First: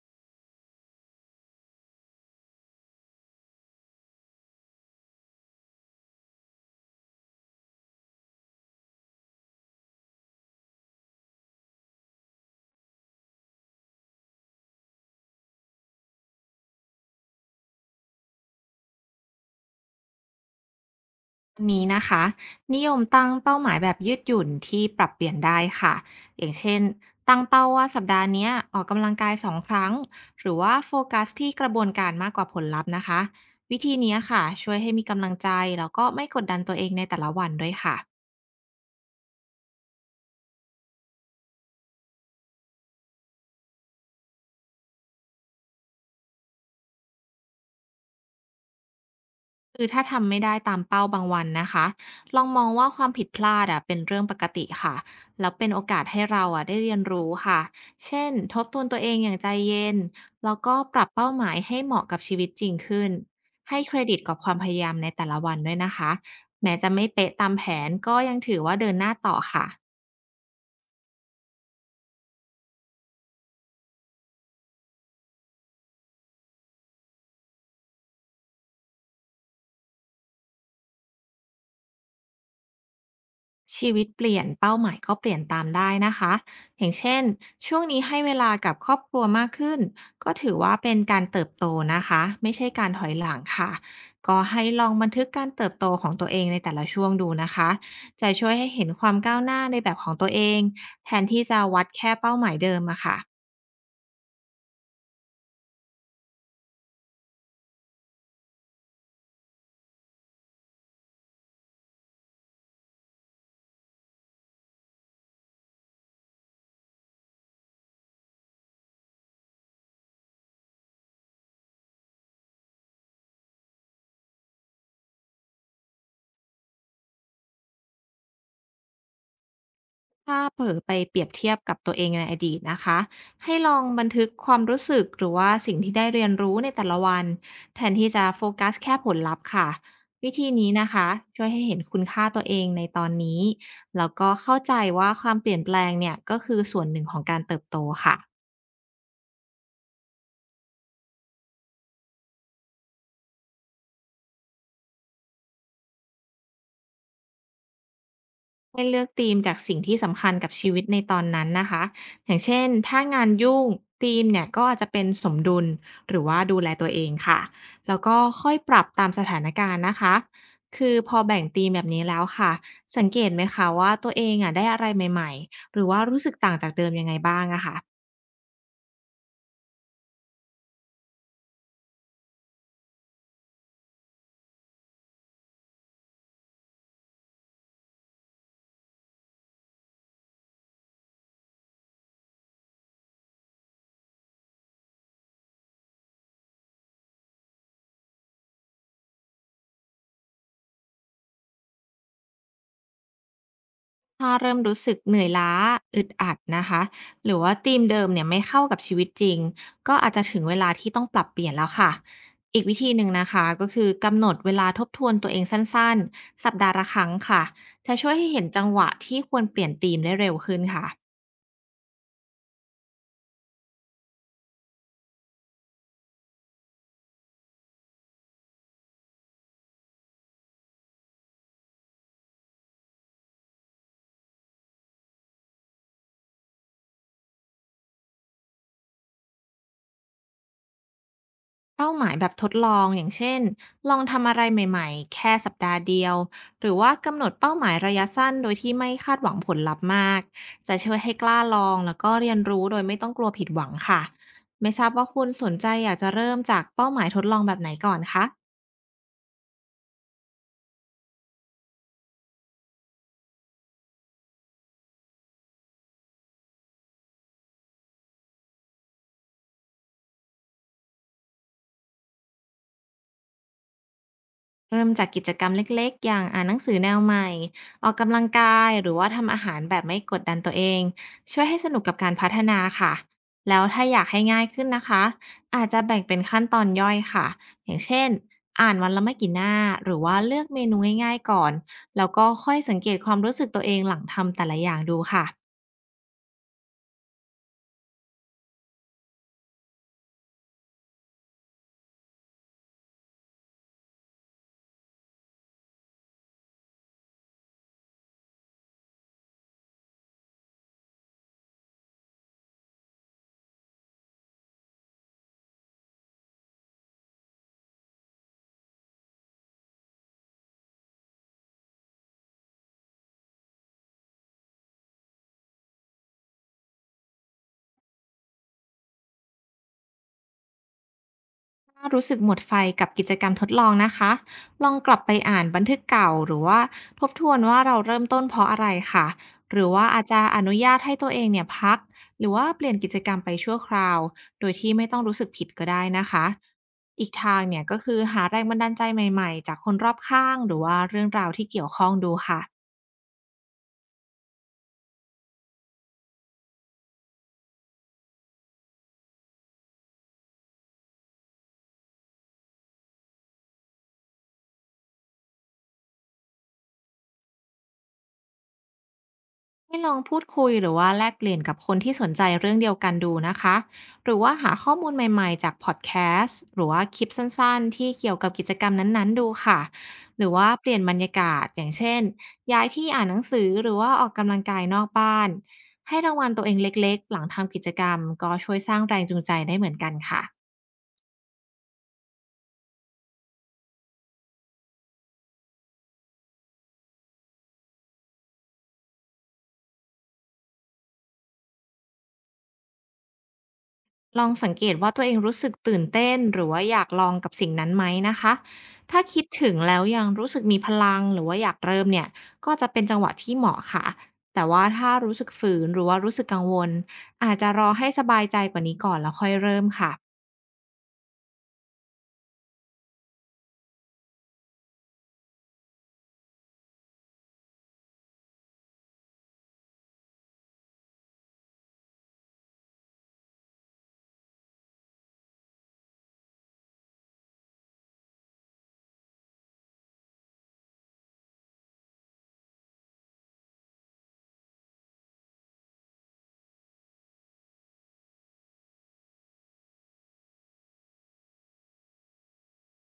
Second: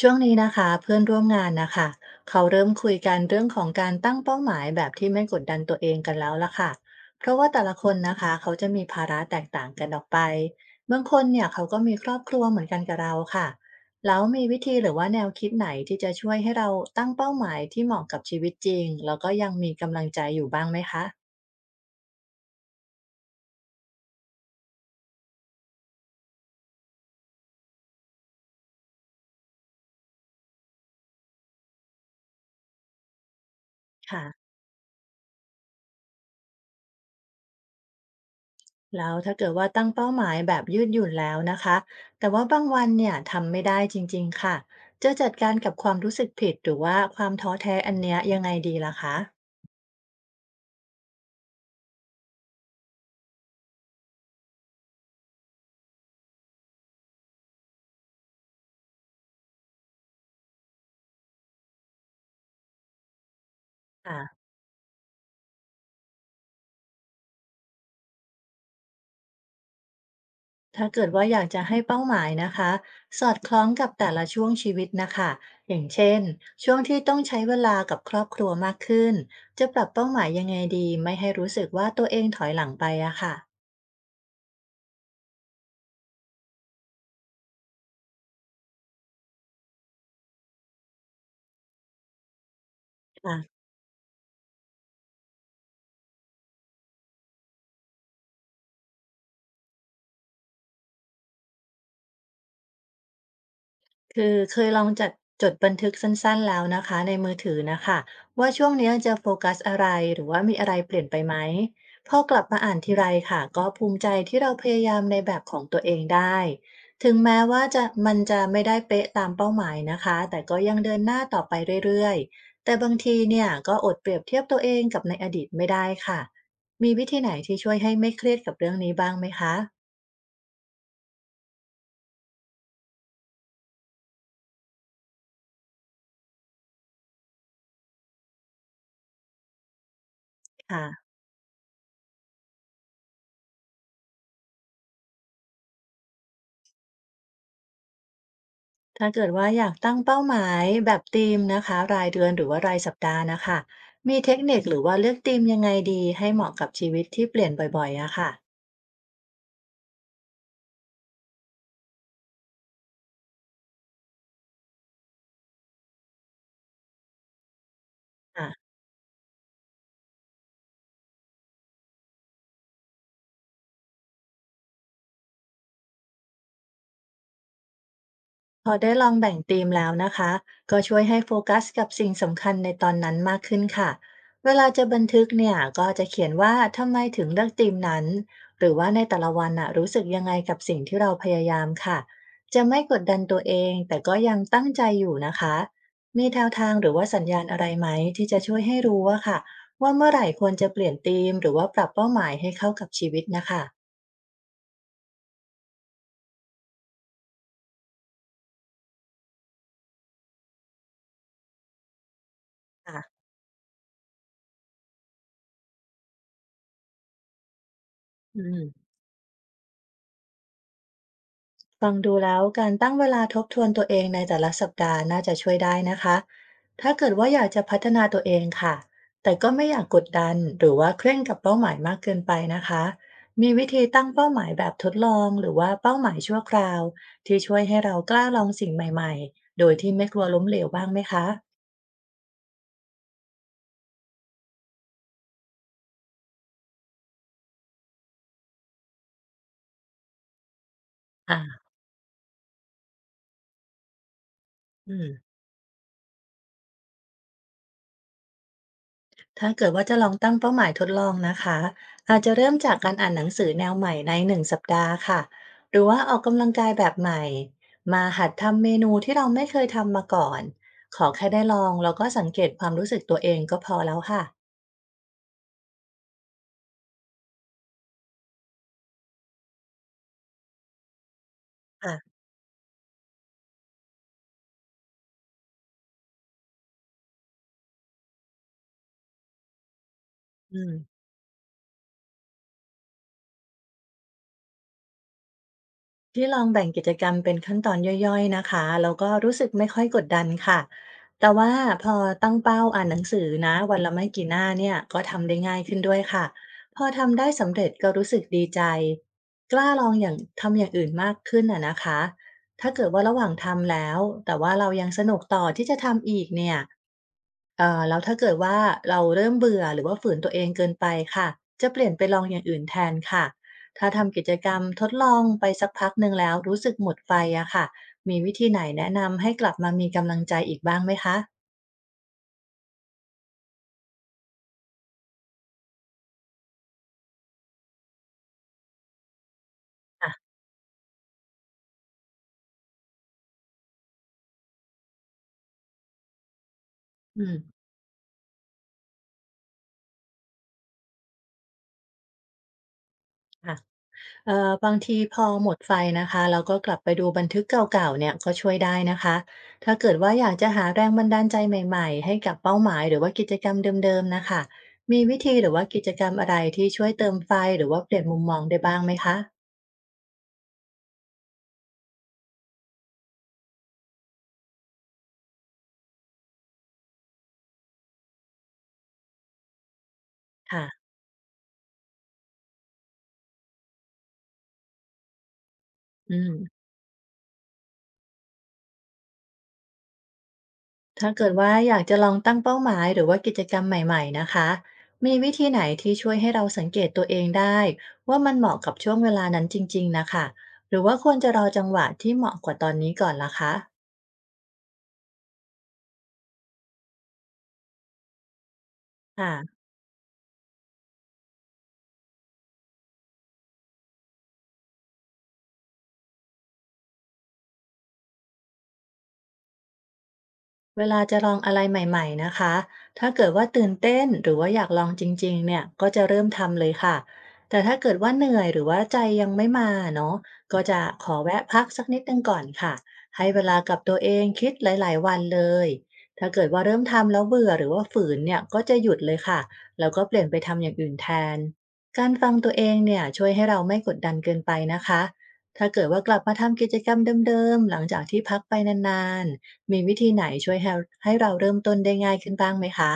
ช่วงนี้นะคะเพื่อนร่วมงานนะคะเขาเริ่มคุยกันเรื่องของการตั้งเป้าหมายแบบที่ไม่กดดันตัวเองกันแล้วล่ะค่ะเพราะว่าแต่ละคนนะคะเขาจะมีภาระแตกต่างกันออกไปบางคนเนี่ยเขาก็มีครอบครัวเหมือนกันกับเราค่ะแล้วมีวิธีหรือว่าแนวคิดไหนที่จะช่วยให้เราตั้งเป้าหมายที่เหมาะกับชีวิตจริงแล้วก็ยังมีกำลังใจอยู่บ้างไหมคะนนี้นะคะนิยมตั้งเป้าหมายแบบยืดหยุ่นที่ปรับเปลี่ยนได้ค่ะอย่างเช่นตั้งเป้าว่าสัปดาห์เนี้ยออกกำลังกายสองครั้งหรือว่าโฟกัสที่กระบวนการมากกว่าผลลัพธ์นะคะวิธีเนี้ยค่ะ ค่ะช่วยให้มีกำลังใจแล้วก็ไม่กดดันตัวเองในแต่ละวันด้วยค่ะ แล้วถ้าเกิดว่าตั้งเป้าหมายแบบยืดหยุ่นแล้วนะคะแต่ว่าบางวันเนี่ยทำไม่ได้จริงๆค่ะจะจัดการกับความรู้สึกผิดหรือว่าความท้อแท้อันเนี้ยยังไงดีล่ะคะคือถ้าทำไม่ได้ตามเป้าบางวันนะคะลองมองว่าความผิดพลาดอะเป็นเรื่องปกติค่ะแล้วเป็นโอกาสให้เราอะได้เรียนรู้ค่ะเช่นทบทวนตัวเองอย่างใจเย็นแล้วก็ปรับเป้าหมายให้เหมาะกับชีวิตจริงขึ้นให้เครดิตกับค่ะความพยายามในแต่ละวันด้วยนะคะแม้จะไม่เป๊ะตามแผนก็ยังถือว่าเดินหน้าต่อค่ะ ถ้าเกิดว่าอยากจะให้เป้าหมายนะคะสอดคล้องกับแต่ละช่วงชีวิตนะคะอย่างเช่นช่วงที่ต้องใช้เวลากับครอบครัวมากขึ้นจะปรับเป้าหมายยังไงดีไม่ให้รู้สึกว่าตัวเองถอยหลังไปอะค่ชีวิตเปลี่ยนเป้าหมายก็เปลี่ยนตามได้นะคะอย่างเช่นช่วงนี้ให้เวลากับครอบครัวมากขึ้นก็ถือว่าเป็นการเติบโตนะคะไม่ใช่การถอยหลังะ ค่ะก็ให้ลองบันทึกการเติบโตของตัวเองในแต่ละช่วงดูนะคะจะช่วยให้เห็นความก้าวหน้าในแบบของตัวเองแทนที่จะวัดแค่เป้าหมายเดิมอะค่ะ คือเคยลองจัดจดบันทึกสั้นๆแล้วนะคะในมือถือนะคะว่าช่วงเนี้ยจะโฟกัสอะไรหรือว่ามีอะไรเปลี่ยนไปไหมพอกลับมาอ่านทีไรค่ะก็ภูมิใจที่เราพยายามในแบบของตัวเองได้ถึงแม้ว่าจะมันจะไม่ได้เป๊ะตามเป้าหมายนะคะแต่ก็ยังเดินหน้าต่อไปเรื่อยๆแต่บางทีเนี่ยก็อดเปรียบเทียบตัวเองกับในอดีตไม่ได้ค่ะมีวิธีไหนที่ช่วยให้ไม่เครียดกับเรื่องนี้บ้างไหมคะถ้าเผลอไปเปรียบเทียบกับตัวเองในอดีตนะคะให้ลองบันทึกความรู้สึกหรือว่าสิ่งที่ได้เรียนรู้ในแต่ละวันแทนที่จะโฟกัสแค่ผลลัพธ์ค่ะวิธีนี้ค่ะ นะคะช่วยให้เห็นคุณค่าตัวเองในตอนนี้แล้วก็เข้าใจว่าความเปลี่ยนแปลงเนี่ยก็คือส่วนหนึ่งของการเติบโตค่ะ ถ้าเกิดว่าอยากตั้งเป้าหมายแบบธีมนะคะรายเดือนหรือว่ารายสัปดาห์นะคะมีเทคนิคหรือว่าเลือกธีมยังไงดีให้เหมาะกับชีวิตที่เปลี่ยนบ่อยๆอะค่ะ ให้เลือกธีมจากสิ่งที่สำคัญกับชีวิตในตอนนั้นนะคะ อย่างเช่นถ้างานยุ่งธีมเนี่ยก็อาจจะเป็นสมดุลหรือว่าดูแลตัวเองค่ะ แล้วก็ค่อยปรับตามสถานการณ์นะคะ คือพอแบ่งธีมแบบนี้แล้วค่ะ สังเกตไหมคะว่าตัวเองอ่ะได้อะไรใหม่ๆหรือว่ารู้สึกต่างจากเดิมยังไงบ้างอะค่ะ พอได้ลองแบ่งธีมแล้วนะคะก็ช่วยให้โฟกัสกับสิ่งสำคัญในตอนนั้นมากขึ้นค่ะเวลาจะบันทึกเนี่ยก็จะเขียนว่าทำไมถึงเลือกธีมนั้นหรือว่าในแต่ละวันน่ะรู้สึกยังไงกับสิ่งที่เราพยายามค่ะจะไม่กดดันตัวเองแต่ก็ยังตั้งใจอยู่นะคะมีแนวทางหรือว่าสัญญาณอะไรไหมที่จะช่วยให้รู้ว่าค่ะว่าเมื่อไหร่ควรจะเปลี่ยนธีมหรือว่าปรับเป้าหมายให้เข้ากับชีวิตนะคะถ้าเริ่มรู้สึกเหนื่อยล้าอึดอัดนะคะหรือว่าธีมเดิมเนี่ยไม่เข้ากับชีวิตจริงก็อาจจะถึงเวลาที่ต้องปรับเปลี่ยนแล้วค่ะอีกวิธีหนึ่งค่ะนะคะก็คือกำหนดเวลาทบทวนตัวเองสั้นๆสัปดาห์ละครั้งค่ะจะช่วยให้อืเห็นจังหวะม ที่ควรเปลี่ยนธีมได้เร็วขึ้นค่ะ ฟังดูแล้วการตั้งเวลาทบทวนตัวเองในแต่ละสัปดาห์น่าจะช่วยได้นะคะถ้าเกิดว่าอยากจะพัฒนาตัวเองค่ะแต่ก็ไม่อยากกดดันหรือว่าเคร่งกับเป้าหมายมากเกินไปนะคะมีวิธีตั้งเป้าหมายแบบทดลองหรือว่าเป้าหมายชั่วคราวที่ช่วยให้เรากล้าลองสิ่งใหม่ๆโดยที่ไม่กลัวล้มเหลวบ้างไหมคะเป้าหมายแบบทดลองอย่างเช่นลองทำอะไรใหม่ๆแค่สัปดาห์เดียวหรือว่ากำหนดเป้าหมายระยะสั้นโดยที่ไม่คาดหวังผลลัพธ์มากจะช่วยให้กอ่ล้าลาองแล้วก็เรียนรู้โดยไม่ต้องกลัวผิดหวังค่ะไม่ทราบอืว่าม คุณสนใจอยากจะเริ่มจากเป้าหมายทดลองแบบไหนก่อนคะ ถ้าเกิดว่าจะลองตั้งเป้าหมายทดลองนะคะอาจจะเริ่มจากการอ่านหนังสือแนวใหม่ใน1 สัปดาห์ค่ะหรือว่าออกกำลังกายแบบใหม่มาหัดทำเมนูที่เราไม่เคยทำมาก่อนขอแค่ได้ลองแล้วก็สังเกตความรู้สึกตัวเองก็พอแล้วค่ะเริ่มจากกิจกรรมเล็กๆ อย่างอ่านหนังสือแนวใหม่ออกกำลังกายหรือว่าทำอาหารแบบไม่กดดันตัวเองช่วยให้สนุกค่ะกับการพัฒนาค่ะแล้วถ้าอยากให้ง่ายขึ้นนะคะอาจจะแบ่งเป็นขั้นตอนย่อยค่ะอย่างเช่นอ่านวันละไม่กี่หน้าหรือว่าเลือกอืเมม นูง่ายๆก่อนแล้วก็ค่อยสังเกตความรู้สึกตัวเองหลังทำแต่ละอย่างดูค่ะ ที่ลองแบ่งกิจกรรมเป็นขั้นตอนย่อยๆนะคะแล้วก็รู้สึกไม่ค่อยกดดันค่ะแต่ว่าพอตั้งเป้าอ่านหนังสือนะวันละไม่กี่หน้าเนี่ยก็ทำได้ง่ายขึ้นด้วยค่ะพอทำได้สำเร็จก็รู้สึกดีใจกล้าลองอย่างทำอย่างอื่นมากขึ้นอ่ะนะคะถ้าเกิดว่าระหว่างทำแล้วแต่ว่าเรายังสนุกต่อที่จะทำอีกเนี่ย แล้วถ้าเกิดว่าเราเริ่มเบื่อหรือว่าฝืนตัวเองเกินไปค่ะจะเปลี่ยนไปลองอย่างอื่นแทนค่ะถ้าทำกิจกรรมทดลองไปสักพักหนึ่งแล้วรู้สึกหมดไฟอะค่ะมีวิธีไหนแนะนำให้กลับมามีกำลังใจอีกบ้างไหมคะถ้ารู้สึกหมดไฟกับกิจกรรมทดลองนะคะลองกลับไปอ่านบันทึกเก่าหรือว่าทบทวนว่าเราเริ่มต้นเพราะอะไรค่ะหรือว่าอาจอ่ะจะอนุญาตให้ตัวเองเนี่ยพักหรือว่าเปลี่ยนกิจกรรมไปชั่วคราวโดยที่ไม่ต้องรู้สึกผิดก็ได้นะคะอีกอืมทางเนี่ยก็คือหาแรงบันดาลใจใหม่ๆจากคนรอบข้างหรือว่าเรื่องราวที่เกี่ยวข้องดูค่ะ ค่ะ บางทีพอหมดไฟนะคะแล้วก็กลับไปดูบันทึกเก่าๆเนี่ยก็ช่วยได้นะคะถ้าเกิดว่าอยากจะหาแรงบันดาลใจใหม่ๆให้กับเป้าหมายหรือว่ากิจกรรมเดิมๆนะคะมีวิธีหรือว่ากิจกรรมอะไรที่ช่วยเติมไฟหรือว่าเปลี่ยนมุมมองได้บ้างไหมคะให้ลองพูดคุยหรือว่าแลกเปลี่ยนกับคนที่สนใจเรื่องเดียวกันดูนะคะหรือว่าหาข้อมูลใหม่ๆจากพอดแคสต์หรือว่าคลิปสั้นๆที่เกี่ยวกับกิจกรรมนั้นๆดูค่ะหรือว่าค่ะเปลี่ยนบรรยากาศอย่างเช่นย้ายที่อ่านหนังสือหรือว่าออกกำลังกายนอกบ้านให้รางอืวัลมตัวเองเล็กๆหลังทำกิจกรรมก็ช่วยสร้างแรงจูงใจได้เหมือนกันค่ะ ถ้าเกิดว่าอยากจะลองตั้งเป้าหมายหรือว่ากิจกรรมใหม่ๆนะคะมีวิธีไหนที่ช่วยให้เราสังเกตตัวเองได้ว่ามันเหมาะกับช่วงเวลานั้นจริงๆนะคะหรือว่าควรจะรอจังหวะที่เหมาะกว่าตอนนี้ก่อนล่ะคะลองสังเกตว่าตัวเองรู้สึกตื่นเต้นหรือว่าอยากลองกับสิ่งนั้นไหมนะคะ ถ้าคิดถึงค่ะ แล้วยังรู้สึกมีพลังหรือว่าอยากเริ่มเนี่ยก็จะเป็นจังหวะที่เหมาะค่ะ แต่ว่าถ้ารู้สึกฝืนหรือว่ารู้สึกกังวลอาจจะรอให้สบายใจกว่านี้ก่อนแล้วค่อยเริ่มค่ะ เวลาจะลองอะไรใหม่ๆนะคะ ถ้าเกิดว่าตื่นเต้นหรือว่าอยากลองจริงๆเนี่ยก็จะเริ่มทำเลยค่ะ แต่ถ้าเกิดว่าเหนื่อยหรือว่าใจยังไม่มาเนาะก็จะขอแวะพักสักนิดหนึ่งก่อนค่ะ ให้เวลากับตัวเองคิดหลายๆวันเลยถ้าเกิดว่าเริ่มทำแล้วเบื่อหรือว่าฝืนเนี่ยก็จะหยุดเลยค่ะแล้วก็เปลี่ยนไปทำอย่างอื่นแทนการฟังตัวเองเนี่ยช่วยให้เราไม่กดดันเกินไปนะคะถ้าเกิดว่ากลับมาทำกิจกรรมเดิมๆหลังจากที่พักไปนานๆ มีวิธีไหนช่วยให้เราเริ่มต้นได้ง่ายขึ้นบ้างไหมคะ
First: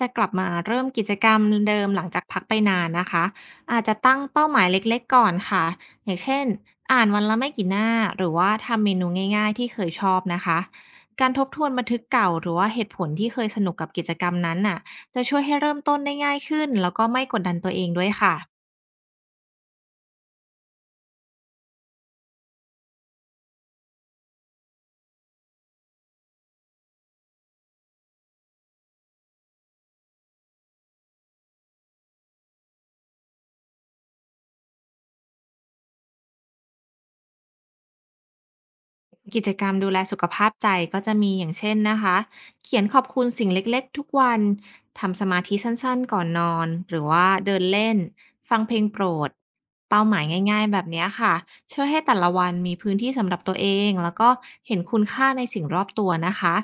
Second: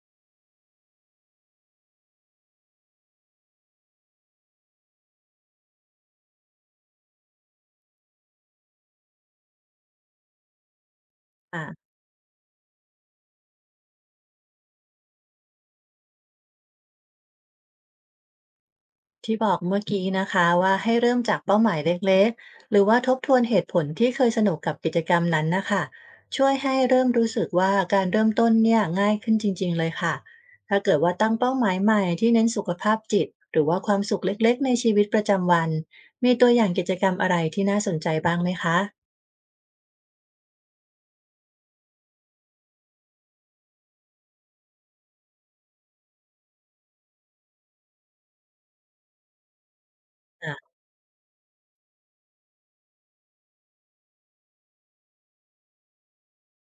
จะกลับมาเริ่มกิจกรรมเดิมหลังจากพักไปนานนะคะอาจจะตั้งเป้าหมายเล็กๆก่อนค่ะอย่างเช่นอ่านวันละไม่กี่หน้าหรือว่าทำเมนูง่ายๆที่เคยชอบนะคะการทบทวนบัอ่านทึกเก่าหรือว่าเหตุผลที่เคยสนุกกับกิจกรรมนั้นน่ะจะช่วยให้เริ่มต้นได้ง่ายขึ้นแล้วก็ไม่กดดันตัวเองด้วยค่ะ ที่บอกเมื่อกี้นะคะว่าให้เริ่มจากเป้าหมายเล็กๆ หรือว่าทบทวนเหตุผลที่เคยสนุกกับกิจกรรมนั้นนะคะ ช่วยให้เริ่มรู้สึกว่าการเริ่มต้นเนี่ยง่ายขึ้นจริงๆเลยค่ะถ้าเกิดว่าตั้งเป้าหมายใหม่ที่เน้นสุขภาพจิตหรือว่าความสุขเล็กๆในชีวิตประจำวันมีตัวอย่างกิจกรรมอะไรที่น่าสนใจบ้างไหมคะกิจกรรมดูแลสุขภาพใจก็จะมีอย่างเช่นนะคะ เขียนขอบคุณสิ่งเล็กๆทุกวัน ทำสมาธิสั้นๆก่อนนอน หรือว่าเดินเล่น ฟังเพลงโปรด เป้าหมายอ่ะง่ายๆแบบเนี้ยค่ะ ช่วยให้แต่ละวันมีพื้นที่สำหรับตัวเอง แล้วก็เห็นคุณค่าในสิ่งรอบตัวนะคะ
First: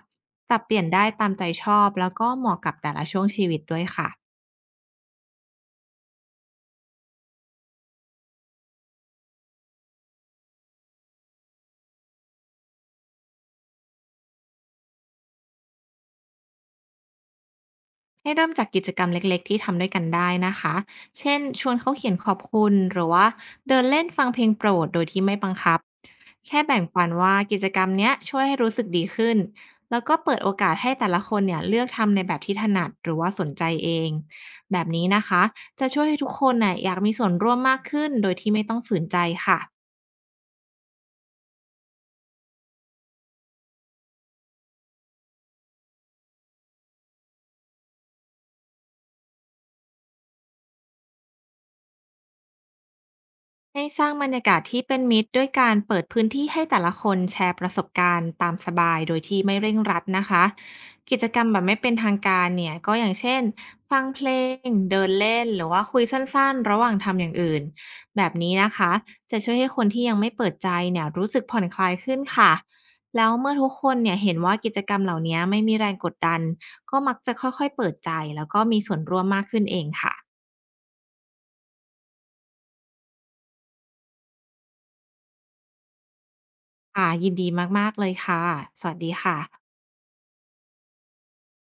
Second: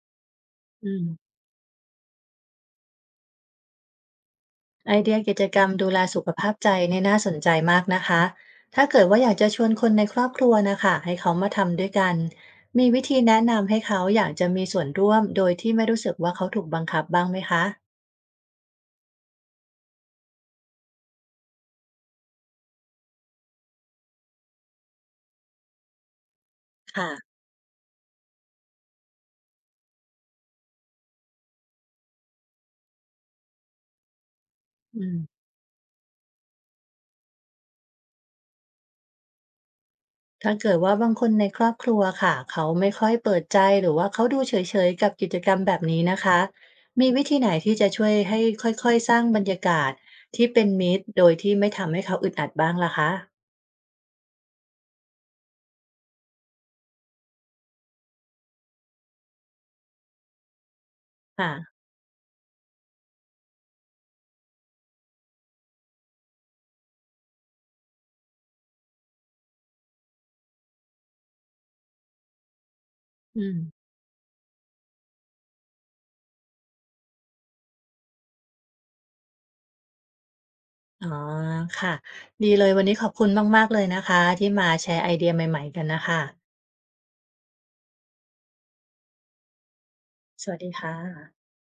ปรับเปลี่ยนอืได้ตาม มใจชอบ แล้วก็เหมาะกับแต่ละช่วงชีวิตด้วยค่ะไอเดียกิจกรรมดูแลสุขภาพใจเนี่ยน่าสนใจมากนะคะถ้าเกิดว่าอยากจะชวนคนในครอบครัวนะคะให้เขามาทำด้วยกันมีวิธีแนะนำให้เขาอยากจะมีส่วนร่วมโดยที่ไม่รู้สึกว่าเขาถูกบังคับบ้างไหมคะให้เริ่มจากกิจกรรมเล็กๆที่ทำด้วยกันได้นะคะเช่นชวนเขาเขียนขอบคุณหรือว่าเดินเล่นฟังเพลงโปรดโดยที่ไม่บังคับ แค่แบ่งปัค่ะนว่ากิจกรรมเนี้ยช่วยให้รู้สึกดีขึ้นแล้วก็เปิดโอกาสให้แต่ละคนเนี่ยเลือกทำในแบบที่ถนัดหรือว่าสนใจเองแบบอืนี้มนะคะจะช่วยให้ทุกคนน่ะอยากมีส่วนร่วมมากขึ้นโดยที่ไม่ต้องฝืนใจค่ะ ถ้าเกิดว่าบางคนในครอบครัวค่ะเขาไม่ค่อยเปิดใจหรือว่าเขาดูเฉยๆกับกิจกรรมแบบนี้นะคะมีวิธีไหนที่จะช่วยให้ค่อยๆสร้างบรรยากาศที่เป็นมิตรโดยที่ไม่ทำให้เขาอึดอัดบ้างล่ะคะให้สร้างบรรยากาศที่เป็นมิตรด้วยการเปิดพื้นที่ให้แต่ละคนแชร์ประสบการณ์ตามสบายโดยที่ไม่เร่งรัดนะคะกิจกรรมแบบไม่ค่ะเป็นทางการเนี่ยก็อย่างเช่นฟังเพลงเดินเล่นหรือว่าคุยสั้นๆ ระหว่างทำอย่างอื่นแบบนี้นะคะจะช่วยให้คนที่ยังไม่เปิดใจเนี่ยรู้สึกผ่อนคลายขึ้นค่ะแล้วอืเมื่อทุกคม นเนี่ยเห็นว่ากิจกรรมเหล่านี้ไม่มีแรงกดดันก็มักจะค่อยๆเปิดใจแล้วก็มีส่วนร่วมมากขึ้นเองค่ะอ๋อค่ะดีเลยวันนี้ขอบคุณมากๆเลยนะคะที่มาแชร์ไอเดียใหม่ๆกันนะคะค่ะยินดีมากๆเลยค่ะสวัสดีค่ะสวัสดีค่ะ